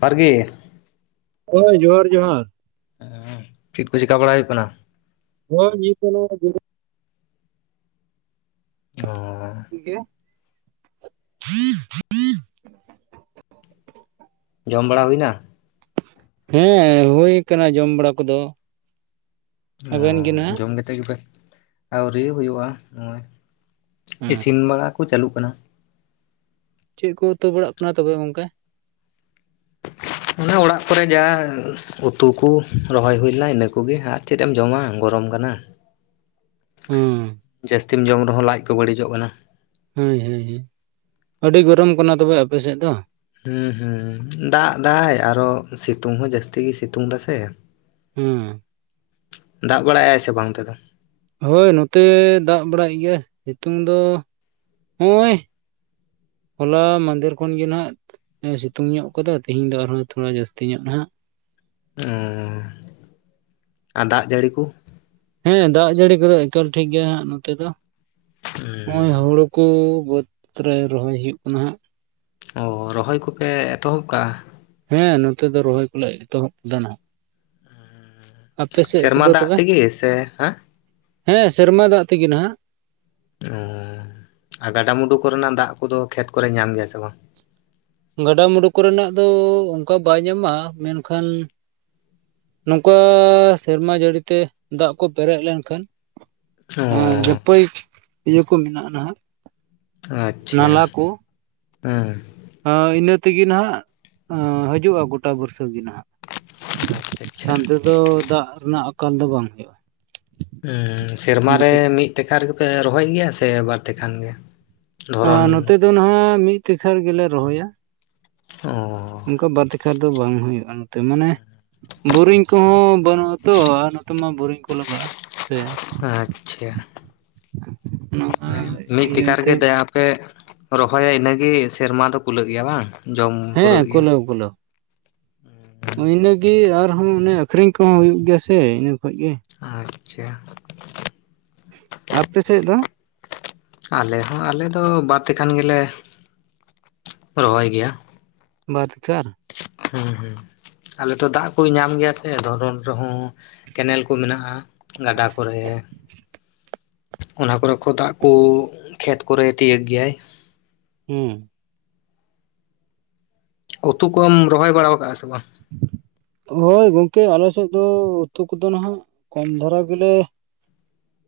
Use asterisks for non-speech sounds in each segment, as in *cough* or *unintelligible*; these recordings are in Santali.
ᱟᱨᱜᱤ ᱦᱚᱭ ᱡᱚᱦᱟᱨ, ᱡᱚᱦᱟᱨ, ᱦᱚᱸ ᱪᱮᱫ ᱠᱚ ᱪᱮᱠᱟ ᱵᱟᱲᱟ ᱦᱩᱭᱩᱜ ᱠᱟᱱᱟ? *unintelligible* ᱚᱸᱻ ᱜᱮ *inaudible* ᱡᱚᱢ ᱵᱟᱲᱟ ᱦᱩᱭᱱᱟ? ᱦᱮᱸ ᱦᱳᱭ ᱠᱟᱱᱟ ᱡᱚᱢ ᱵᱟᱲᱟ ᱠᱚᱫᱚ᱾ ᱚ ᱟᱵᱮᱱ ᱜᱮ ᱱᱟᱦᱟᱜ ᱡᱚᱢ ᱠᱟᱛᱮᱫ ᱜᱮᱯᱮ ᱟᱹᱣᱨᱤ ᱦᱩᱭᱩᱜᱼᱟ ᱱᱚᱜᱼᱚᱭ᱾ ᱦᱮᱸ ᱤᱥᱤᱱ ᱵᱟᱲᱟ ᱠᱚ ᱪᱟᱞᱩᱜ ᱠᱟᱱᱟ᱾ ᱪᱮᱫ ᱠᱚ ᱩᱛᱩ ᱵᱟᱲᱟᱜ ᱠᱟᱱᱟ ᱛᱚᱵᱮ ᱜᱚᱝᱠᱮ? ᱚᱱᱟ ᱚᱲᱟᱜ ᱠᱚᱨᱮ ᱡᱟ ᱩᱛᱩ ᱠᱚ ᱨᱚᱦᱚᱭ ᱦᱩᱭ ᱞᱮᱱᱟ ᱤᱱᱟᱹ ᱠᱚᱜᱮ ᱟᱨ ᱪᱮᱫ ᱮᱢ ᱡᱚᱢᱟ ᱜᱚᱨᱚᱢ ᱠᱟᱱᱟ᱾ ᱦᱩᱸ ᱡᱟᱹᱥᱛᱤᱢ ᱡᱚᱢ ᱨᱮᱦᱚᱸ ᱞᱟᱡ ᱠᱚ ᱵᱟᱹᱲᱤᱡᱼᱚᱜ ᱠᱟᱱᱟ᱾ ᱦᱳᱭ ᱦᱳᱭ ᱟᱹᱰᱤ ᱜᱚᱨᱚᱢ ᱠᱟᱱᱟ ᱛᱚᱵᱮ ᱟᱯᱮ ᱥᱮᱫ ᱫᱚ? ᱦᱩᱸ ᱦᱩᱸ ᱫᱟᱜ ᱫᱟᱭ ᱟᱨᱚ ᱥᱤᱛᱩᱝ ᱦᱚᱸ ᱡᱟᱹᱥᱛᱤ ᱜᱮ ᱥᱤᱛᱩᱝ ᱫᱟ ᱥᱮ, ᱦᱩᱸᱻ ᱫᱟᱜ ᱵᱟᱲᱟᱭᱟᱭ ᱥᱮ ᱵᱟᱝ ᱚᱱᱛᱮ ᱫᱚ? ᱦᱳᱭ ᱱᱚᱛᱮ ᱫᱟᱜ ᱵᱟᱲᱟᱭᱮᱫ ᱜᱮᱭᱟᱭ ᱥᱤᱛᱩᱚᱝ ᱫᱚ ᱦᱳᱭ ᱦᱚᱞᱟ ᱢᱟᱫᱷᱮᱨ ᱠᱷᱚᱱ ᱜᱮ ᱱᱟᱜ ᱥᱤᱛᱩᱝ ᱧᱚᱜ ᱠᱟᱫᱟ ᱛᱤᱦᱮᱧ ᱫᱚ ᱟᱨᱦᱚᱸ ᱛᱷᱚᱲᱟ ᱡᱟᱹᱥᱛᱤ ᱧᱚᱜ ᱱᱟᱦᱟᱜ ᱚ ᱟᱨ ᱫᱟᱜ ᱡᱟᱹᱲᱤ ᱠᱚ ᱦᱮᱸ ᱫᱟᱜ ᱡᱟᱹᱲᱤ ᱠᱚᱫᱚ ᱮᱠᱟᱞ ᱴᱷᱤᱠ ᱜᱮᱭᱟ ᱦᱟᱸᱜ ᱱᱚᱛᱮ ᱫᱚ ᱦᱮᱸ ᱱᱚᱜᱼᱚᱭ ᱦᱩᱲᱩ ᱠᱩ ᱵᱟᱹᱫᱽ ᱨᱮ ᱨᱚᱦᱚᱭ ᱦᱩᱭᱩᱜ ᱠᱟᱱᱟ ᱦᱟᱸᱜ ᱚ ᱨᱚᱦᱚᱭ ᱠᱚᱯᱮ ᱮᱛᱚᱦᱚᱵ ᱠᱟᱜᱼᱟ ᱦᱮᱸ ᱱᱚᱛᱮ ᱫᱚ ᱨᱚᱦᱚᱭ ᱠᱚᱞᱮ ᱮᱛᱚᱦᱚᱵ ᱫᱟ ᱱᱟᱦᱟᱜ ᱟᱯᱮ ᱥᱮᱫ ᱥᱮᱨᱢᱟ ᱠᱚᱫᱚ ᱫᱟᱜ ᱛᱚᱵᱮ ᱛᱤᱜᱤ ᱥᱮ ᱦᱮᱸ? ᱦᱮᱸ ᱥᱮᱨᱢᱟ ᱫᱟᱜ ᱛᱤᱜᱤ ᱱᱟᱦᱟᱜ᱾ ᱚ ᱟᱨ ᱜᱟᱰᱟ ᱢᱩᱰᱩ ᱠᱚᱨᱮ ᱱᱟᱜ ᱫᱟᱜ ᱠᱚᱫᱚ ᱠᱷᱮᱛ ᱠᱚᱨᱮ ᱧᱟᱢ ᱜᱮᱭᱟᱭ ᱥᱮ ᱵᱟᱝ? ᱜᱟᱰᱟᱼᱢᱩᱸᱰᱩ ᱠᱚᱨᱮᱱᱟᱜ ᱫᱚ ᱚᱱᱠᱟ ᱵᱟᱭ ᱧᱟᱢᱟ ᱢᱮᱱᱠᱷᱟᱱ ᱱᱚᱝᱠᱟ ᱥᱮᱨᱢᱟ ᱡᱟᱹᱲᱤᱛᱮ ᱫᱟᱜ ᱠᱚ ᱯᱮᱨᱮᱡ ᱞᱮᱱᱠᱷᱟᱱ ᱚ ᱦᱮᱸ ᱡᱟᱹᱯᱟᱹᱭ ᱤᱭᱟᱹ ᱠᱚ ᱢᱮᱱᱟᱜᱼᱟ ᱱᱟᱦᱜ᱾ ᱟᱪᱪᱷᱟ ᱦᱮᱸ ᱦᱟ ᱤᱱᱟᱹ ᱛᱤᱜᱤ ᱱᱟᱦᱜ ᱦᱤᱡᱩᱜᱼᱟ ᱜᱩᱴᱟ ᱵᱩᱨᱥᱟ ᱜᱤ ᱱᱟᱦᱜ᱾ ᱟᱪᱪᱷᱟ ᱟᱪᱪᱷᱟ ᱟᱱᱛᱮ ᱫᱚ ᱫᱟᱜ ᱨᱮᱱᱟᱜ ᱟᱠᱟᱞ ᱫᱚ ᱵᱟᱝ ᱦᱩᱭᱩᱜᱼᱟ ᱦᱩᱸ ᱤᱱᱟᱹ ᱥᱮᱨᱢᱟᱨᱮ ᱠᱚ ᱢᱤᱫ ᱴᱮᱠᱟᱨ ᱜᱮᱯᱮ ᱨᱚᱦᱚᱭ ᱜᱮᱭᱟ ᱥᱮ ᱵᱟᱨ ᱛᱮᱠᱦᱟᱱ ᱜᱮ? ᱟ ᱫᱷᱚᱨᱚᱱ ᱱᱚᱛᱮ ᱫᱚ ᱱᱟᱦᱟᱜ ᱢᱤᱫ ᱛᱮᱠᱷᱟᱱ ᱜᱮᱞᱮ ᱨᱚᱦᱚᱭᱟ᱾ ᱚ ᱚᱝᱠᱟ ᱵᱟᱨ ᱛᱮᱠᱷᱟ ᱫᱚ ᱵᱟᱝ ᱦᱩᱭᱩᱜᱼᱟ ᱱᱛᱮ ᱢᱟᱱᱮ ᱵᱳᱨᱤᱝ ᱠᱚᱦᱚᱸ ᱵᱟᱹᱱᱩᱜ-ᱟ ᱛᱚ ᱟᱨ ᱱᱚᱛᱮ ᱢᱟ ᱵᱳᱨᱤᱝ ᱠᱚ ᱞᱟᱜᱟᱜᱼᱟ ᱥᱮ ᱟᱪᱪᱷᱟ ᱚᱱᱟ ᱢᱟᱱᱮ ᱢᱤᱫ ᱛᱤᱠᱷᱟᱨ ᱤᱭᱟᱹᱛᱮ ᱨᱮᱜᱮ ᱫᱟᱭᱟ ᱯᱮ ᱨᱚᱦᱚᱭᱟ ᱤᱱᱟᱹᱜᱤ ᱥᱮᱨᱢᱟ ᱫᱚ ᱠᱩᱞᱟᱹᱜ ᱜᱮᱭᱟ ᱵᱟᱝ? ᱡᱚᱢ ᱯᱩᱨᱟᱹᱜ ᱜᱮᱭᱟ᱾ ᱞᱟᱹᱣ ᱤᱱᱟᱹᱜᱤ ᱟᱨᱦᱚᱸ ᱚᱱᱮ ᱟᱠᱷᱨᱤᱧ ᱠᱚᱦᱚᱸ ᱦᱩᱭᱩᱜ ᱜᱮᱭᱟ ᱥᱮ ᱤᱱᱟᱹ ᱠᱷᱚᱡ ᱜᱤ ᱟᱪᱪᱷᱟ᱾ ᱟᱯᱮ ᱥᱮᱜ ᱫᱚ? ᱟᱞᱮ ᱦᱚᱸ ᱟᱞᱮ ᱫᱚ ᱵᱟᱨ ᱛᱮᱠᱦᱟᱱ ᱜᱮᱞᱮ ᱨᱚᱦᱚᱭ ᱜᱮᱭᱟ᱾ ᱵᱟᱫᱽᱠᱟᱨ᱾ ᱦᱩᱸ ᱦᱩᱸ ᱟᱞᱮ ᱛᱚ ᱫᱟᱜ ᱠᱚᱭ ᱧᱟᱢ ᱜᱮᱭᱟ ᱥᱮ ᱫᱷᱚᱨᱚᱱ ᱨᱮᱦᱚᱸ ᱠᱮᱱᱮᱞ ᱠᱩ ᱢᱮᱱᱟᱜᱼᱟ ᱜᱟᱰᱟ ᱠᱚᱨᱮ ᱚᱱᱟ ᱠᱚᱨᱮ ᱠᱚ ᱫᱟᱜ ᱠᱩ ᱠᱷᱮᱛ ᱠᱚᱨᱮ ᱛᱤᱭᱟᱹᱜ ᱜᱮᱭᱟᱭ᱾ ᱦᱩᱸ ᱩᱛᱩ ᱠᱚᱢ ᱨᱚᱦᱚᱭ ᱵᱟᱲᱟ ᱟᱠᱟᱫᱟ ᱥᱮ ᱵᱟᱝ᱾ ᱦᱳᱭ ᱜᱚᱝᱠᱮ ᱟᱞᱮ ᱥᱮᱫ ᱫᱚ ᱩᱛᱩ ᱠᱚᱫᱚ ᱱᱟᱦᱟᱜ᱾ ᱠᱚᱢ ᱫᱷᱟᱨᱟ ᱜᱮᱞᱮ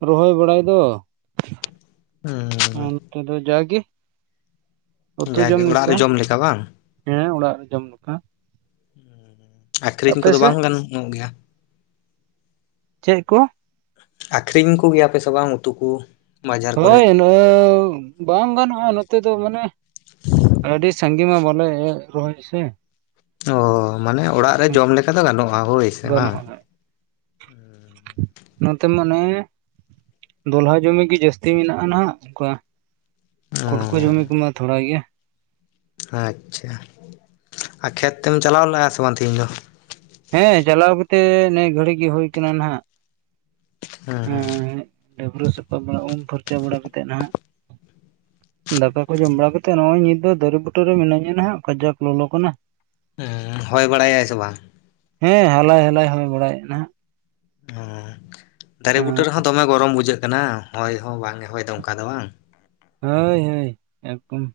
ᱨᱚᱦᱚᱭ ᱵᱟᱲᱟᱭ ᱫᱚ᱾ ᱦᱩᱸ ᱚᱱᱛᱮ ᱫᱚ ᱡᱟᱜᱮ ᱩᱛᱩ ᱡᱟᱜᱮ ᱡᱚᱢ ᱚᱲᱟᱜ ᱞᱮᱠᱟ᱾ ᱨᱮ ᱡᱚᱢ ᱵᱟᱝ ᱦᱮᱸ ᱚᱲᱟᱜ ᱡᱚᱢ ᱞᱮᱠᱟ ᱟᱠᱷᱨᱤᱧ ᱟᱯᱮ ᱠᱚᱫᱚ ᱥᱮᱫ ᱵᱟᱝ ᱜᱟᱱᱚᱜ ᱜᱮᱭᱟ? ᱪᱮᱫ ᱠᱚ ᱟᱠᱷᱨᱤᱧ ᱠᱚᱜᱮᱭᱟᱯᱮ ᱥᱮ ᱵᱟᱝ ᱩᱛᱩ ᱠᱚ ᱵᱟᱡᱟᱨ ᱠᱚᱨᱮ ᱦᱳᱭ ᱵᱟᱝ ᱜᱟᱱᱚᱜ-ᱟ ᱱᱚᱛᱮ ᱫᱚ ᱢᱟᱱᱮ ᱟᱹᱰᱤ ᱟ ᱥᱟᱜᱤ ᱢᱟ ᱵᱚᱞᱮ ᱨᱚᱦᱚᱭ ᱥᱮ ᱚ ᱢᱟᱱᱮ ᱚᱲᱟᱜ ᱨᱮ ᱡᱚᱢ ᱞᱮᱠᱟ ᱫᱚ ᱜᱟᱱᱚᱜ-ᱟ ᱦᱳᱭ ᱥᱮ ᱵᱟᱝ ᱜᱟᱱᱚᱜᱼᱟ ᱱᱚᱛᱮ ᱢᱟᱱᱮ ᱫᱚᱞᱦᱟ ᱡᱚᱢᱤ ᱜᱮ ᱡᱟᱹᱥᱛᱤ ᱞᱟᱹᱛᱤ ᱢᱮᱱᱟᱜ-ᱟ ᱱᱟᱦᱟᱜ ᱚᱱᱠᱟ ᱚ ᱠᱚᱴᱠᱚᱟᱹ ᱡᱚᱢᱤ ᱠᱚᱢᱟ ᱛᱷᱚᱲᱟ ᱜᱮᱭᱟ ᱟᱪᱪᱷᱟ ᱟᱨ ᱠᱷᱮᱛ ᱛᱮᱢ ᱪᱟᱞᱟᱣ ᱞᱮᱱ-ᱟ ᱥᱮ ᱵᱟᱝ? ᱛᱤᱦᱤᱧ ᱫᱚ ᱦᱮᱸ ᱪᱟᱞᱟᱣ ᱠᱟᱛᱮᱜ ᱱᱤᱭᱟᱹ ᱜᱷᱟᱹᱲᱤᱡ ᱜᱮ ᱦᱳ ᱟᱠᱟᱱᱟ ᱱᱟᱜ ᱦᱩᱸ ᱦᱩᱸ ᱰᱟᱹᱵᱨᱟᱹ ᱥᱟᱛᱟᱺᱵᱲᱟ ᱩᱢ ᱯᱷᱟᱨᱪᱟ ᱵᱟᱲᱟ ᱠᱟᱛᱮᱫ ᱱᱟᱦᱟᱜ *inaudible* ᱫᱟᱠᱟ ᱠᱚ ᱡᱚᱢ ᱵᱟᱲᱟ ᱠᱟᱛᱮᱫ ᱱᱚᱜ ᱚᱭ ᱱᱤᱛ ᱫᱚ ᱫᱟᱨᱮ ᱵᱩᱴᱟᱹ ᱨᱮ ᱢᱤᱹᱧᱟ ᱦᱟᱜ ᱠᱟᱡᱟᱠ ᱞᱚᱞᱚ ᱠᱟᱱᱟ ᱦᱚᱭ ᱵᱟᱲᱟᱭᱟᱭ ᱥᱮ ᱵᱟᱝ? ᱦᱮᱸ ᱦᱟᱞᱟᱭ ᱦᱟᱞᱟᱭ ᱦᱩᱭ ᱵᱟᱲᱟᱭᱮᱫ ᱱᱟᱦᱟᱜ ᱚ ᱫᱟᱨᱮ ᱵᱩᱴᱟᱹ ᱨᱮᱦᱚᱸ ᱫᱚᱢᱮ ᱜᱚᱨᱚᱢ ᱵᱩᱡᱷᱟᱹᱜ ᱠᱟᱱᱟ ᱦᱚᱭ ᱦᱚᱸ ᱵᱟᱝ ᱮ ᱦᱚᱭ ᱫᱚ ᱚᱱᱠᱟ ᱫᱚ ᱵᱟᱝ ᱦᱳᱭ ᱦᱳᱭ ᱮᱠᱫᱚᱢ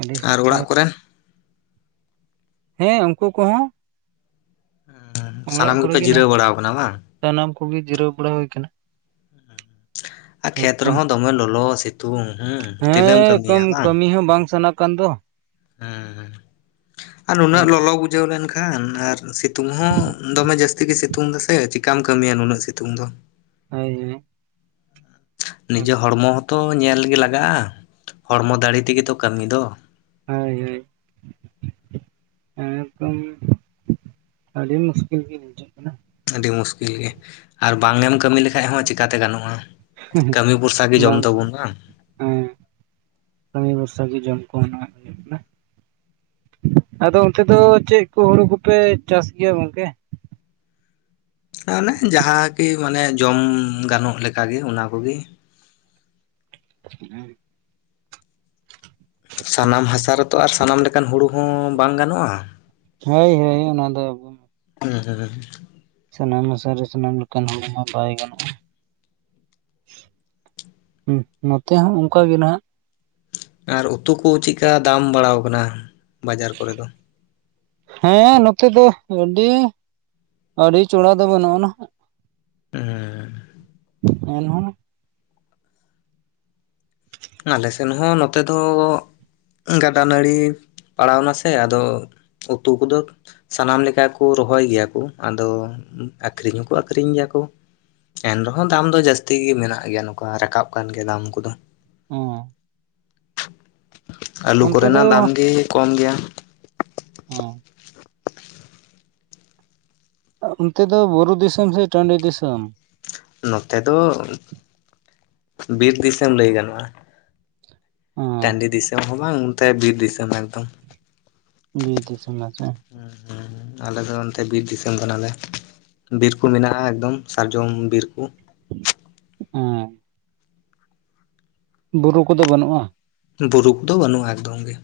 ᱟᱹᱰᱤ ᱟᱨ ᱥᱚᱠᱛᱚ ᱚᱲᱟᱜ ᱠᱚᱨᱮ ᱦᱮᱸ ᱩᱱᱠᱩ ᱠᱚᱦᱚᱸ ᱚᱲᱟᱜ ᱥᱟᱱᱟᱢ ᱠᱚᱨᱮ ᱜᱮᱯᱮ ᱜᱮ ᱡᱤᱨᱟᱹᱣ ᱱᱟᱦᱟᱜ ᱵᱟᱲᱟᱣ ᱠᱟᱱᱟ ᱵᱟᱝ ᱥᱟᱱᱟᱢ ᱠᱚᱜᱮ ᱡᱤᱨᱟᱹᱣ ᱵᱟᱲᱟ ᱦᱩᱭ ᱠᱟᱱᱟ ᱟᱨ ᱠᱷᱮᱛ ᱮᱠᱫᱚᱢ ᱨᱮᱦᱚᱸ ᱫᱚᱢᱮ ᱞᱚᱞᱚ ᱥᱤᱛᱩᱝ ᱦᱩᱸ ᱛᱤᱱᱟᱹᱜ ᱮᱢ ᱠᱟᱹᱢᱤᱭᱟ ᱵᱟᱝ ᱤᱧ ᱦᱚᱸ ᱵᱟᱝ ᱥᱟᱱᱟᱜ ᱠᱟᱱ ᱫᱚ ᱦᱩᱸ ᱦ ᱟᱨ ᱱᱩᱱᱟᱹᱜ ᱠᱟᱹᱢᱤ ᱞᱚᱞᱚ ᱵᱩᱡᱟᱹᱣ ᱞᱮᱱᱠᱷᱟᱱ ᱟᱨ ᱥᱤᱛᱩᱝ ᱦᱚᱸ ᱫᱚᱢᱮ ᱡᱟᱹᱥᱛᱤ ᱜᱮ ᱥᱤᱛᱩᱝ ᱫᱟᱢᱮ ᱪᱤᱠᱟᱢ ᱠᱟᱹᱢᱤᱭᱟ ᱱᱩᱱᱟᱹᱜ ᱥᱤᱛᱩᱝ ᱫᱚ ᱦᱭ ᱡᱮ ᱱᱤᱡᱮ ᱦᱚᱲᱢᱚ ᱦᱚᱸᱛᱚ ᱧᱮᱞᱜᱮ ᱞᱟᱜᱟᱜ-ᱟ ᱦᱚᱲᱢᱚ ᱫᱟᱲᱮ ᱛᱮᱜᱮ ᱛᱚ ᱠᱟᱹᱢᱤ ᱫᱚ ᱦᱳᱭ ᱦᱳᱭ ᱮᱸᱠᱫᱚᱢ ᱟᱹᱰᱤ ᱢᱩᱥᱠᱤᱞ ᱜᱮ ᱵᱩᱡᱷᱟᱣ ᱠᱟᱱ ᱟᱹᱰᱤ ᱢᱩᱥᱠᱤᱞ ᱜᱮ ᱟᱨ ᱵᱟᱝ ᱮᱢ ᱠᱟᱹᱢᱤ ᱞᱮᱠᱟᱱᱡ ᱦᱚᱸ ᱪᱤᱠᱟᱛᱮ ᱜᱟᱱᱚᱜ-ᱟ ᱵᱟᱝ ᱦᱮᱸ ᱠᱟᱹᱢᱤ ᱵᱷᱚᱨᱥᱟ ᱜᱮ ᱡᱚᱢ ᱠᱚᱦᱚᱸ ᱦᱩᱭᱩᱜ ᱠᱟᱱᱟ ᱟᱫᱚ ᱚᱱᱛᱮ ᱫᱚ ᱪᱮᱫ ᱠᱚ ᱦᱩᱲᱩ ᱠᱚᱯᱮ ᱪᱟᱥ ᱜᱮᱭᱟ ᱜᱚᱝᱠᱮ? ᱢᱟᱱᱮ ᱡᱟᱦᱟᱸ ᱠᱤ ᱢᱟᱱᱮ ᱡᱚᱢ ᱜᱟᱱᱚᱜᱞᱮᱠᱟᱜᱮ ᱚᱱᱟ ᱠᱚᱜᱮ ᱦᱮᱸ *unintelligible* ᱥᱟᱱᱟᱢ ᱦᱟᱥᱟ ᱨᱮᱛᱚ ᱟᱨ ᱥᱟᱱᱟᱢ ᱞᱮᱠᱟᱱ ᱦᱩᱲᱩ ᱦᱚᱸ ᱵᱟᱝ ᱜᱟᱱᱚᱜ-ᱟ ᱦᱳᱭ ᱦᱳᱭ ᱚᱱᱟ ᱫᱚ ᱦᱩᱸ ᱦᱩᱸ ᱥᱟᱱᱟᱢ ᱦᱟᱥᱟᱨᱮ ᱥᱟᱱᱟᱢ ᱞᱮᱠᱟᱱ ᱦᱩᱲᱩ ᱢᱟ ᱵᱟᱭ ᱜᱟᱱᱚᱜ- ᱟ ᱦᱩᱸ ᱱᱚᱛᱮ ᱦᱚᱸ ᱚᱱᱠᱟᱜ ᱜᱮ ᱱᱟᱦᱟᱜ ᱟᱨ ᱩᱛᱩ ᱠᱚ ᱪᱮᱫᱠᱟ ᱫᱟᱢ ᱵᱟᱲᱦᱟᱣ ᱠᱟᱱᱟ ᱵᱟᱡᱟᱨ ᱠᱚᱨᱮ ᱫᱚ ᱦᱮᱸ ᱱᱚᱛᱮ ᱫᱚ ᱟᱹᱰᱤ ᱟᱹᱰᱤ ᱪᱚᱲᱟ ᱫᱚ ᱵᱟᱹᱱᱩᱜ ᱟ ᱱᱟᱦᱟᱜ ᱦᱩᱸ ᱮᱱᱦᱚᱸ ᱮᱱᱦᱚᱸ ᱱᱚᱛᱮ ᱫᱚ ᱜᱟᱰᱟ ᱱᱟᱹᱲᱤ ᱯᱟᱲᱟᱣ ᱮᱱᱟ ᱥᱮ ᱟᱫᱚ ᱩᱛᱩ ᱠᱚᱫᱚ ᱥᱟᱱᱟᱢ ᱞᱮᱠᱟ ᱠᱚ ᱨᱚᱦᱚᱭ ᱜᱮᱭᱟ ᱠᱚ ᱟᱫᱚ ᱟᱠᱷᱨᱤᱧ ᱦᱚᱸᱠᱚ ᱟᱠᱷᱨᱤᱧ ᱜᱮᱭᱟ ᱠᱚ᱾ ᱮᱱ ᱨᱮᱦᱚᱸ ᱫᱟᱢ ᱫᱚ ᱡᱟᱹᱥᱛᱤ ᱜᱮ ᱢᱮᱱᱟᱜ ᱜᱮᱭᱟ, ᱱᱚᱝᱠᱟ ᱨᱟᱠᱟᱵ ᱠᱟᱱ ᱜᱮᱭᱟ ᱫᱟᱢ ᱠᱚᱫᱚ᱾ ᱚᱻ᱾ ᱟᱹᱞᱩ ᱚᱱᱛᱮ ᱫᱚ ᱠᱚᱨᱮᱱᱟᱜ ᱫᱟᱢ ᱜᱮ ᱠᱚᱢ ᱜᱮᱭᱟ᱾ ᱦᱸᱻ᱾ ᱚᱱᱛᱮ ᱫᱚ ᱵᱩᱨᱩ ᱫᱤᱥᱚᱢ ᱥᱮ ᱴᱟᱹᱰᱤ ᱫᱤᱥᱚᱢ? ᱱᱚᱛᱮ ᱫᱚ ᱵᱤᱨ ᱫᱤᱥᱚᱢ ᱞᱟᱹᱭ ᱜᱟᱱᱚᱜᱼᱟ᱾ ᱴᱟᱹᱰᱤ ᱦᱮᱸ ᱫᱤᱥᱚᱢ ᱦᱚᱸ ᱵᱟᱝ ᱚᱱᱛᱮ ᱵᱤᱨ ᱫᱤᱥᱚᱢ ᱮᱠᱫᱚᱢ᱾ ᱵᱤᱨ ᱫᱤᱥᱚᱢ ᱱᱟᱥᱮ ᱦᱮᱸ ᱟᱞᱮ ᱫᱚ ᱚᱱᱛᱮ ᱵᱤᱨ ᱫᱤᱥᱚᱢ ᱠᱟᱱᱟᱞᱮ᱾ ᱵᱤᱨ ᱠᱚ ᱢᱮᱱᱟᱜᱼᱟ ᱮᱠᱫᱚᱢ ᱥᱟᱨᱡᱚᱢ ᱵᱤᱨ ᱠᱚ᱾ ᱦᱸᱻ᱾ ᱵᱩᱨᱩ ᱠᱚᱫᱚ ᱵᱟᱹᱱᱩᱜᱼᱟ? ᱵᱩᱨᱩ ᱠᱚᱫᱚ ᱵᱟᱹᱱᱩᱜᱼᱟ ᱮᱠᱫᱚᱢ ᱜᱮ᱾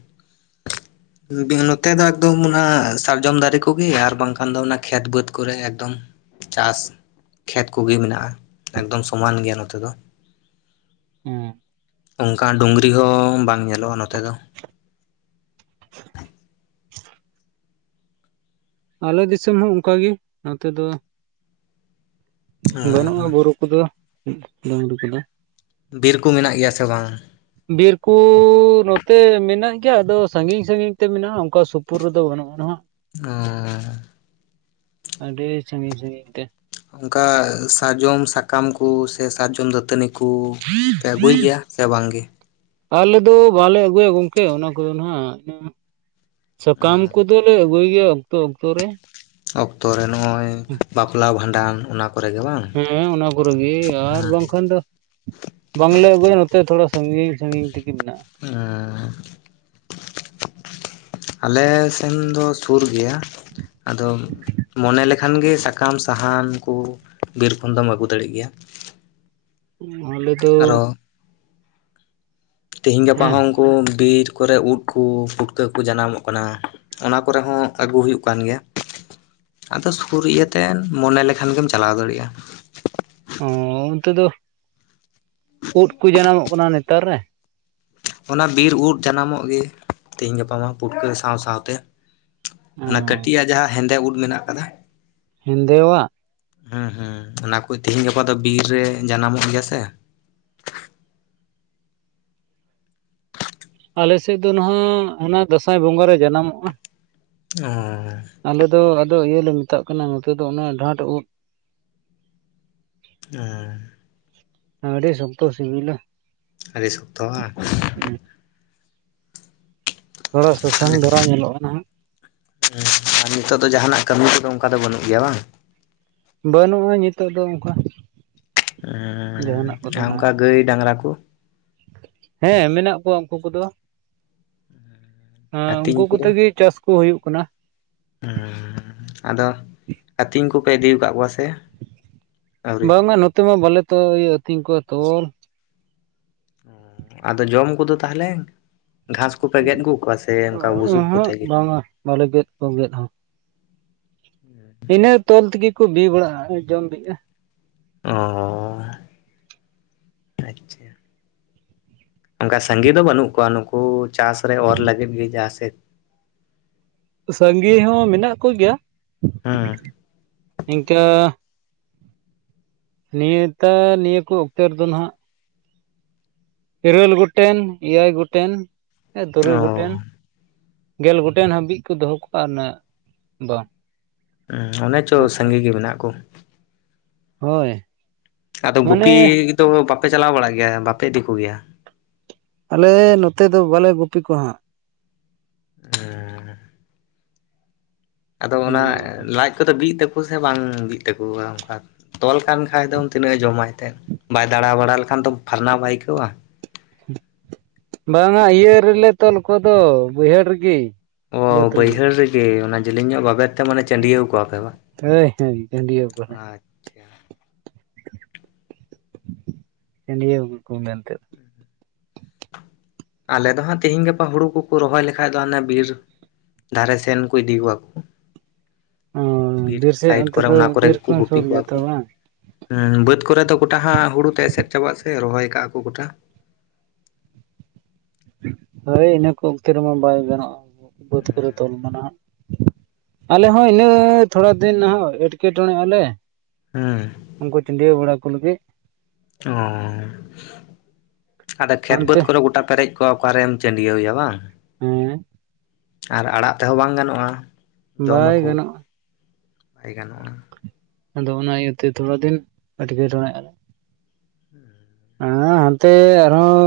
ᱱᱚᱛᱮ ᱫᱚ ᱮᱠᱫᱚᱢ ᱚᱱᱟ ᱥᱟᱨᱡᱚᱢ ᱫᱟᱨᱮ ᱠᱚᱜᱮ, ᱟᱨ ᱵᱟᱝᱠᱷᱟᱱ ᱫᱚ ᱚᱱᱟ ᱠᱷᱮᱛ ᱵᱟᱹᱫᱽ ᱠᱚᱨᱮ ᱮᱠᱫᱚᱢ᱾ ᱪᱟᱥ ᱠᱷᱮᱛ ᱠᱚᱜᱮ ᱢᱮᱱᱟᱜᱼᱟ, ᱮᱠᱫᱚᱢ ᱥᱚᱢᱟᱱ ᱜᱮᱭᱟ ᱱᱚᱛᱮ ᱫᱚ᱾ ᱦᱮᱸᱻ᱾ ᱚᱱᱠᱟᱱ ᱰᱩᱝᱨᱤ ᱦᱚᱸ ᱵᱟᱝ ᱧᱮᱞᱚᱜᱼᱟ ᱱᱚᱛᱮ ᱫᱚ᱾ ᱟ *unintelligible* *inaudible* ᱟᱞᱮ ᱫᱤᱥᱚᱢ ᱦᱚᱸ ᱚᱱᱠᱟᱜᱤ ᱱᱚᱛᱮ ᱫᱚ ᱵᱟᱹᱱᱩᱜᱼᱟ, ᱵᱩᱨᱩ ᱠᱚᱫᱚ ᱰᱩᱝᱨᱤ ᱠᱚᱫᱚ᱾ ᱵᱤᱨ ᱠᱚ ᱢᱮᱱᱟᱜ ᱜᱮᱭᱟ ᱥᱮ ᱵᱟᱝ? ᱵᱤᱨᱠᱩ ᱱᱚᱛᱮ ᱢᱮᱱᱟᱜ ᱜᱮᱭᱟ ᱟᱫᱚ ᱥᱟᱹᱜᱤᱧ ᱥᱟᱹᱜᱤᱧ ᱛᱮ ᱢᱮᱱᱟᱜᱼᱟ᱾ ᱚᱱᱠᱟ ᱥᱩᱯᱩᱨ ᱨᱮᱫᱚ ᱵᱟᱹᱱᱩᱜᱼᱟ ᱱᱟᱦᱟᱜ᱾ ᱟᱹᱻ᱾ ᱟᱰᱤ ᱥᱟᱹᱜᱤᱧ ᱥᱟᱹᱜᱤᱧ ᱛᱮ᱾ ᱚᱱᱠᱟ ᱥᱟᱨᱡᱚᱢ ᱥᱟᱠᱟᱢ ᱠᱩ ᱥᱮ ᱥᱟᱨᱡᱚᱢ ᱫᱟᱹᱛᱟᱹᱱᱤ ᱠᱚ ᱠᱩ ᱯᱮ ᱟᱹᱜᱩᱭ ᱜᱮᱭᱟ ᱥᱮ ᱵᱟᱝ ᱜᱮ? ᱟᱞᱮ ᱫᱚ ᱵᱟᱞᱮ ᱟᱹᱜᱩᱭᱟ ᱜᱚᱝᱠᱮ ᱚᱱᱟ ᱠᱚᱫᱚ ᱱᱟᱦᱟᱸᱜ᱾ ᱥᱟᱠᱟᱢ ᱠᱚᱫᱚᱞᱮ ᱟᱹᱜᱩᱭ ᱜᱮᱭᱟ ᱚᱠᱛᱚ ᱚᱠᱛᱚ ᱨᱮ᱾ ᱚᱠᱛᱚᱮ ᱱᱚᱜᱼᱚᱭ ᱵᱟᱯᱞᱟ ᱵᱷᱟᱸᱰᱟᱱ ᱚᱱᱟ ᱠᱚᱨᱮ ᱜᱮ ᱵᱟᱝ? ᱦᱮᱸ ᱚᱱᱟ ᱠᱚᱨᱮ ᱜᱮ ᱟᱨ ᱵᱟᱝᱠᱷᱟᱱ ᱫᱚ ᱵᱟᱝᱞᱮ ᱟᱹᱜᱩᱭᱟ ᱱᱚᱛᱮ ᱛᱷᱚᱲᱟ ᱥᱟᱹᱜᱤᱧ ᱥᱟᱹᱜᱤᱧ ᱛᱮᱜᱤ ᱢᱮᱱᱟᱜᱼᱟ᱾ ᱟᱸᱻ᱾ ᱟᱞᱮ ᱥᱮᱱ ᱫᱚ ᱥᱩᱨ ᱜᱮᱭᱟ ᱟᱫᱚ ᱢᱚᱱᱮ ᱞᱮᱠᱷᱟᱱ ᱜᱮ ᱥᱟᱠᱟᱢ ᱥᱟᱦᱟᱱ ᱠᱚ ᱵᱤᱨ ᱠᱷᱚᱱ ᱫᱚᱢ ᱟᱹᱜᱩ ᱫᱟᱲᱮᱜ ᱜᱮᱭᱟ᱾ ᱦᱚ ᱞᱟᱹᱭ ᱢᱮ? ᱟᱨᱚ ᱛᱮᱦᱮᱧ ᱜᱟᱯᱟ ᱦᱚᱸ ᱦᱮᱸ ᱩᱱᱠᱩ ᱵᱤᱨ ᱠᱚᱨᱮ ᱩᱫᱽ ᱩᱫᱽ ᱠᱚ ᱯᱩᱴᱠᱟᱹ ᱠᱚ ᱡᱟᱱᱟᱢᱚᱜ ᱠᱟᱱᱟ ᱚᱱᱟ ᱠᱚᱨᱮ ᱦᱚᱸ ᱟᱹᱜᱩ ᱦᱩᱭᱩᱜ ᱠᱟᱱ ᱜᱮᱭᱟ᱾ ᱟᱫᱚ ᱥᱩᱨ ᱤᱭᱟᱹᱛᱮ ᱢᱚᱱᱮ ᱞᱮᱠᱷᱟᱱ ᱜᱮᱢ ᱪᱟᱞᱟᱣ ᱫᱟᱲᱮᱭᱟᱜᱼᱟ᱾ ᱚ ᱚᱱᱛᱮ ᱫᱚ ᱩᱫᱽ ᱠᱚ ᱡᱟᱱᱟᱢᱚᱜ ᱠᱟᱱᱟ ᱱᱮᱛᱟᱨ ᱨᱮ? ᱚᱱᱟ ᱵᱤᱨ ᱩᱫ ᱡᱟᱱᱟᱢᱚᱜ ᱜᱮ ᱛᱮᱦᱤᱧ ᱜᱟᱯᱟ ᱯᱩᱴᱠᱟᱹ ᱥᱟᱶ ᱥᱟᱶᱛᱮ ᱚᱱᱟ ᱦᱮᱸ ᱠᱟᱹᱴᱤᱡᱟᱜ ᱡᱟᱦᱟᱸ ᱦᱮᱸᱫᱮ ᱩᱫ ᱢᱮᱱᱟᱜ ᱟᱠᱟᱫᱟ ᱦᱮᱸᱫᱮᱣᱟᱜ ᱦᱮᱸ ᱦᱩᱸ ᱚᱱᱟ ᱠᱚ ᱛᱮᱤᱦᱤᱧ ᱜᱟᱯᱟ ᱫᱚ ᱵᱤᱨ ᱨᱮ ᱡᱟᱱᱟᱢᱚᱜ ᱜᱮᱭᱟ ᱥᱮ? ᱟᱞᱮ ᱥᱮᱫ ᱫᱚ ᱱᱟᱦᱟᱸᱜ ᱚᱱᱟ ᱫᱟᱸᱥᱟᱭ ᱵᱚᱸᱜᱟ ᱨᱮ ᱡᱟᱱᱟᱢᱚᱜᱼᱟ᱾ ᱚᱸᱻ᱾ ᱟᱞᱮ ᱫᱚ ᱟᱫᱚ ᱤᱭᱟᱹ ᱞᱮ ᱢᱮᱛᱟᱜ ᱠᱟᱱᱟ ᱱᱚᱛᱮ ᱫᱚ ᱚᱱᱟ ᱰᱷᱟᱴ ᱩᱫᱽ᱾ ᱚ ᱟᱹᱰᱤ ᱥᱚᱠᱛᱚ ᱥᱤᱵᱤᱞᱟ᱾ ᱟᱹᱰᱤ ᱥᱚᱠᱛᱚ ᱵᱟ ᱛᱷᱚᱲᱟ ᱥᱟᱥᱟᱝ ᱫᱷᱟᱨᱟ ᱧᱮᱞᱚᱜ-ᱟ ᱱᱟᱦᱟᱜ ᱦᱮᱸ ᱟᱨ ᱱᱤᱛᱚᱜ ᱫᱚ ᱡᱟᱦᱟᱱᱟᱜ ᱠᱟᱹᱢᱤ ᱠᱚᱫᱚ ᱚᱱᱠᱟ ᱫᱚ ᱵᱟᱹᱱᱩᱜ ᱜᱮᱭᱟ ᱵᱟᱝ ᱵᱟᱹᱱᱩᱜ-ᱟ ᱱᱤᱛᱳᱜ ᱫᱚ ᱚᱱᱠᱟ ᱮᱻ ᱡᱟᱦᱟᱱᱟᱜ ᱠᱚᱫᱚ ᱟᱨ ᱱᱟᱦᱟᱜ ᱚᱱᱠᱟ ᱜᱟᱹᱭ ᱰᱟᱝᱨᱟ ᱠᱚ ᱦᱮᱸ ᱢᱮᱱᱟᱜ ᱠᱚᱣᱟ ᱩᱱᱠᱩ ᱠᱚᱫᱚ ᱦᱮᱸ ᱩᱱᱠᱩ ᱟᱹᱛᱤᱧ ᱠᱚᱛᱮᱜᱤ ᱪᱟᱥᱠᱩ ᱦᱩᱭᱩᱜ ᱠᱟᱱᱟ ᱦᱩᱻᱸ ᱟᱫᱚ ᱟᱹᱛᱤᱧ ᱠᱚᱯᱮ ᱤᱫᱤᱠᱟᱫ ᱠᱚᱣᱟ ᱥᱮ ᱟᱹᱣᱨᱤ ᱵᱟᱝᱢᱟ ᱱᱚᱛᱮ ᱢᱟ ᱵᱟᱞᱮ ᱛᱚ ᱤᱭᱟᱹ ᱟᱹᱛᱤᱧ ᱠᱚᱣᱟ ᱛᱚᱞ ᱟᱫᱚ ᱡᱚᱢ ᱠᱚᱫᱚ ᱛᱟᱦᱚᱞᱮ ᱜᱷᱟᱥ ᱠᱚᱯᱮ ᱜᱮᱫ ᱟᱹᱜᱩ ᱠᱚᱣᱟ ᱥᱮ ᱚᱱᱠᱟ ᱵᱩᱥᱩᱵ ᱠᱚᱛᱮ ᱚᱦᱚᱸᱜ ᱜᱮ ᱵᱟᱝᱟ ᱵᱟᱞᱮ ᱜᱮᱫ ᱠᱚ ᱜᱮᱫ ᱦᱚᱸ ᱤᱱᱟᱹ ᱛᱚᱞ ᱛᱮᱜᱮ ᱠᱚ ᱵᱤ ᱵᱟᱲᱟᱜ-ᱟ ᱡᱚᱢ ᱵᱤᱜ-ᱟ ᱚᱻ ᱟᱪᱪᱷᱟ ᱚᱱᱠᱟ ᱥᱟᱸᱜᱮ ᱫᱚ ᱵᱟᱹᱱᱩᱜ ᱠᱚᱣᱟ ᱱᱩᱠᱩ ᱪᱟᱥ ᱨᱮ ᱚᱨ ᱞᱟᱹᱜᱤᱫ ᱜᱮ ᱡᱟᱦᱟᱸ ᱥᱮᱫ ᱥᱟᱸᱜᱮ ᱦᱚᱸ ᱢᱮᱱᱟᱜ ᱠᱚᱜᱮᱭᱟ ᱦᱩᱸ ᱤᱱᱠᱟᱹ ᱱᱤᱭᱟᱹ ᱛᱟᱨ ᱱᱤᱭᱟᱹ ᱠᱚ ᱚᱠᱛᱮ ᱨᱮᱫᱚ ᱱᱟᱦᱟᱜ ᱤᱨᱟᱹᱞ ᱜᱚᱴᱮᱱ ᱮᱭᱟᱭ ᱜᱚᱴᱮᱱ ᱛᱩᱨᱩᱭ ᱚ ᱜᱚᱴᱮᱱ ᱜᱮᱞ ᱜᱚᱴᱮᱱ ᱦᱟᱹᱵᱤᱡ ᱠᱚ ᱫᱚᱦᱚ ᱠᱚᱣᱟ ᱟᱨ ᱩᱱᱟᱹᱜ ᱵᱟᱝ ᱩ ᱚᱱᱮ ᱪᱚ ᱱᱚᱛᱮ ᱥᱟᱸᱜᱮ ᱜᱮ ᱢᱮᱱᱟᱜ ᱠᱚ ᱦᱳᱭ ᱟᱫᱚ ᱜᱩᱯᱤ ᱢᱟᱱᱮ ᱫᱚ ᱵᱟᱯᱮ ᱪᱟᱞᱟᱣ ᱵᱟᱲᱟᱜ ᱜᱮᱭᱟ ᱵᱟᱯᱮ ᱤᱫᱤ ᱠᱚᱜᱮᱭᱟ ᱟᱞᱮ ᱱᱚᱛᱮ ᱫᱚ ᱵᱟᱞᱮ ᱜᱩᱯᱤ ᱠᱚᱣᱟ ᱦᱟᱸᱜ *unintelligible* ᱟᱫᱚ ᱚᱱᱟ ᱵᱟᱞᱮ ᱜᱩᱯᱤ ᱠᱚᱣᱟ ᱞᱟᱡ ᱠᱚᱫᱚ ᱵᱤᱜ ᱛᱟᱠᱚᱣᱟ ᱥᱮ ᱵᱟᱝ ᱵᱤᱜ ᱛᱟᱠᱚᱣᱟ ᱚᱱᱠᱟ ᱛᱚᱞ ᱠᱟᱱ ᱠᱷᱟᱡ ᱫᱚᱢ ᱛᱤᱱᱟᱹᱜ ᱮ ᱡᱚᱢᱟᱭ ᱛᱮ ᱵᱟᱭ ᱫᱟᱬᱟ ᱵᱟᱲᱟ ᱞᱮᱠᱷᱟᱱ ᱫᱚ ᱯᱷᱟᱨᱱᱟ ᱵᱟᱭ ᱟᱹᱭᱠᱟᱹᱣᱟ ᱵᱟᱝᱟ ᱤᱭᱟᱹ ᱨᱮᱞᱮ ᱛᱚᱞ ᱠᱚᱫᱚ ᱵᱟᱹᱭᱦᱟᱹᱲ ᱨᱮᱜᱮ ᱚ ᱵᱟᱹᱭᱦᱟᱹᱲ ᱨᱮᱜᱮ ᱚᱱᱟ ᱡᱮᱞᱮᱧᱚᱜ ᱵᱟᱵᱮᱨ ᱛᱮ ᱢᱟᱱᱮ ᱪᱟᱹᱰᱤᱭᱟᱹᱣ ᱠᱚᱣᱟᱯᱮ ᱵᱟᱝ ᱦᱳᱭ ᱦᱳᱭ ᱟᱪᱪᱷᱟ ᱱᱤᱭᱟᱹᱜ ᱠᱚ ᱢᱮᱱᱛᱮ ᱟᱞᱮ ᱫᱚ ᱦᱟᱸᱜ ᱛᱤᱦᱤᱧ ᱜᱟᱯᱟ ᱦᱩᱲᱩ ᱠᱚᱠᱚ ᱨᱚᱦᱚᱭ ᱞᱮᱠᱷᱟᱡ ᱫᱚ ᱦᱟᱱᱮ ᱵᱤᱨ ᱫᱷᱟᱨᱮ ᱥᱮᱱ ᱠᱚ ᱤᱫᱤ ᱠᱚᱣᱟ ᱠᱚ ᱚ ᱵᱤᱨ ᱥᱮᱫ ᱥᱟᱭᱤᱰ ᱚᱱᱛᱮ ᱠᱚᱨᱮ ᱫᱚ ᱚᱱᱟ ᱠᱚᱨᱮ ᱵᱤᱨ ᱜᱮᱠᱚ ᱠᱚ ᱜᱩᱯᱤ ᱥᱩᱨ ᱠᱚᱣᱟ ᱜᱮᱭᱟ ᱛᱚ ᱠᱚ ᱵᱟᱝ ᱦᱩᱸ ᱵᱟᱹᱫ ᱠᱚᱨᱮ ᱫᱚ ᱜᱚᱴᱟ ᱦᱟᱸ ᱦᱩᱲᱩ ᱛᱮ ᱮᱥᱮᱫ ᱪᱟᱵᱟᱜ ᱥᱮ ᱨᱚᱦᱚᱭ ᱟᱠᱟᱜ-ᱟ ᱠᱚ ᱜᱚᱴᱟ ᱦᱳᱭ ᱤᱱᱟᱹ ᱠᱚ ᱚᱠᱛᱮ ᱨᱮᱢᱟ ᱵᱟᱭ ᱜᱟᱱᱚᱜ-ᱟ ᱵᱟᱹᱫᱽ ᱠᱚᱨᱮ ᱛᱚᱞᱢᱟ ᱱᱟᱦᱟᱜ ᱟᱞᱮ ᱦᱚᱸ ᱤᱱᱟᱹ ᱛᱷᱚᱲᱟ ᱫᱤᱱ ᱱᱟᱦᱟᱜ ᱮᱴᱠᱮ ᱴᱚᱬᱮᱜ ᱟᱞᱮ ᱦᱩᱸ ᱩᱱᱠᱩ ᱪᱟᱹᱰᱤᱭᱟᱹᱣ ᱵᱟᱲᱟ ᱠᱚ ᱞᱟᱹᱜᱤᱛ ᱚᱻ ᱟᱫᱚ ᱠᱷᱮᱛ ᱵᱟᱹᱫᱽ ᱦᱟᱱᱛᱮ ᱠᱚᱨᱮ ᱜᱚᱴᱟ ᱯᱮᱨᱮᱡ ᱠᱚ ᱚᱠᱟᱨᱮᱢ ᱪᱟᱹᱰᱭᱟᱹᱣᱭᱟ ᱵᱟᱝ ᱦᱮᱸ ᱟᱨ ᱟᱲᱟᱜ ᱛᱮᱦᱚᱸ ᱵᱟᱝ ᱜᱟᱱᱚᱜ-ᱟ ᱵᱟᱭ ᱜᱟᱱᱚᱜᱼᱟ ᱵᱟᱭ ᱜᱟᱱᱚᱜᱼᱟ ᱟᱫᱚ ᱚᱱᱟ ᱤᱭᱟᱹᱛᱮ ᱛᱷᱚᱲᱟ ᱫᱤᱱ ᱟᱴᱠᱮᱴᱚᱲᱮᱼᱟ ᱟᱻᱣ ᱦᱟᱱᱛᱮ ᱟᱨᱦᱚᱸ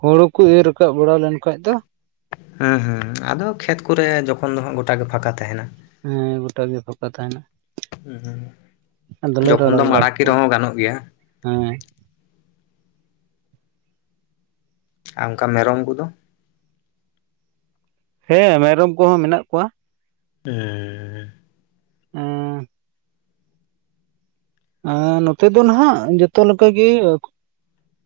ᱦᱩᱲᱩ ᱠᱚ ᱤᱨ ᱨᱟᱠᱟᱵ ᱵᱟᱲᱟ ᱞᱮᱱ ᱠᱷᱟᱱ ᱫᱚ ᱦᱮᱸ ᱦᱮᱸ ᱟᱫᱚ ᱠᱷᱮᱛ ᱠᱚᱨᱮ ᱡᱚᱠᱷᱚᱱ ᱫᱚ ᱦᱟᱸᱜ ᱜᱚᱴᱟ ᱜᱮ ᱯᱷᱟᱸᱠᱟ ᱛᱟᱦᱮᱱᱟ ᱦᱮᱸ ᱜᱚᱴᱟ ᱜᱮ ᱯᱷᱟᱠᱟ ᱛᱟᱦᱮᱱᱟ ᱟᱫᱚᱞᱮ ᱡᱚᱠᱷᱚᱱ ᱨᱟᱲᱟ ᱫᱚᱢ ᱵᱟᱲᱟ ᱟᱲᱟᱜᱮ ᱠᱚᱣᱟ ᱨᱮᱦᱚᱸ ᱜᱟᱱᱚᱜ ᱜᱮᱭᱟ ᱦᱮᱸ ᱟ ᱚᱱᱠᱟ ᱢᱮᱨᱚᱢ ᱠᱚᱫᱚ ᱦᱮᱸ ᱢᱮᱨᱚᱢ ᱠᱚᱦᱚᱸ ᱢᱮᱱᱟᱜ ᱠᱚᱣᱟ *unintelligible* ᱚᱸᱻ ᱱᱚᱛᱮ ᱫᱚ ᱱᱟᱦᱟᱜ ᱡᱚᱛᱚ ᱞᱮᱠᱟ ᱜᱮ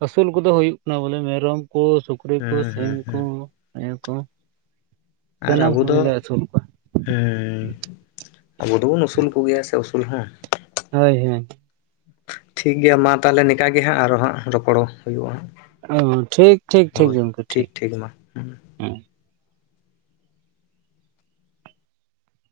ᱟᱹᱥᱩᱞ ᱠᱚᱫᱚ ᱦᱩᱭᱩᱜ ᱠᱟᱱᱟ ᱵᱚᱞᱮ ᱢᱮᱨᱚᱢ ᱠᱚ ᱥᱩᱠᱨᱤ ᱠᱚ ᱦᱩᱸ ᱥᱤᱢ ᱦᱩᱸ ᱠᱚ ᱦᱩᱸ ᱱᱤᱭᱟᱹ ᱠᱚ ᱟᱨ ᱥᱟᱱᱟᱢ ᱟᱵᱚ ᱫᱚ ᱠᱚᱜᱮᱞᱮ ᱟᱹᱥᱩᱞ ᱠᱚᱣᱟ ᱦᱩ ᱟᱵᱚ ᱫᱚᱵᱚᱱ ᱟᱹᱥᱩᱞ ᱠᱚᱜᱮᱭᱟ ᱥᱮ ᱟᱹᱩᱥᱩᱞ ᱦᱚᱸ ᱦᱳᱭ ᱦᱳᱭ ᱴᱷᱤᱠ ᱜᱮᱭᱟ ᱢᱟ ᱛᱟᱦᱚᱞᱮ ᱱᱤᱝᱠᱟ ᱜᱮ ᱦᱟᱸᱜ ᱟᱨᱦᱚ ᱦᱟᱸᱜ ᱨᱚᱯᱚᱲ ᱦᱩᱭᱩᱜᱼᱟ ᱾ ᱚ ᱴᱷᱤᱠ ᱴᱷᱤᱠ ᱴᱷᱤᱠ ᱜᱚᱢᱠᱮ ᱴᱷᱤᱠ ᱢᱟ ᱦᱩᱸ ᱦᱮᱸ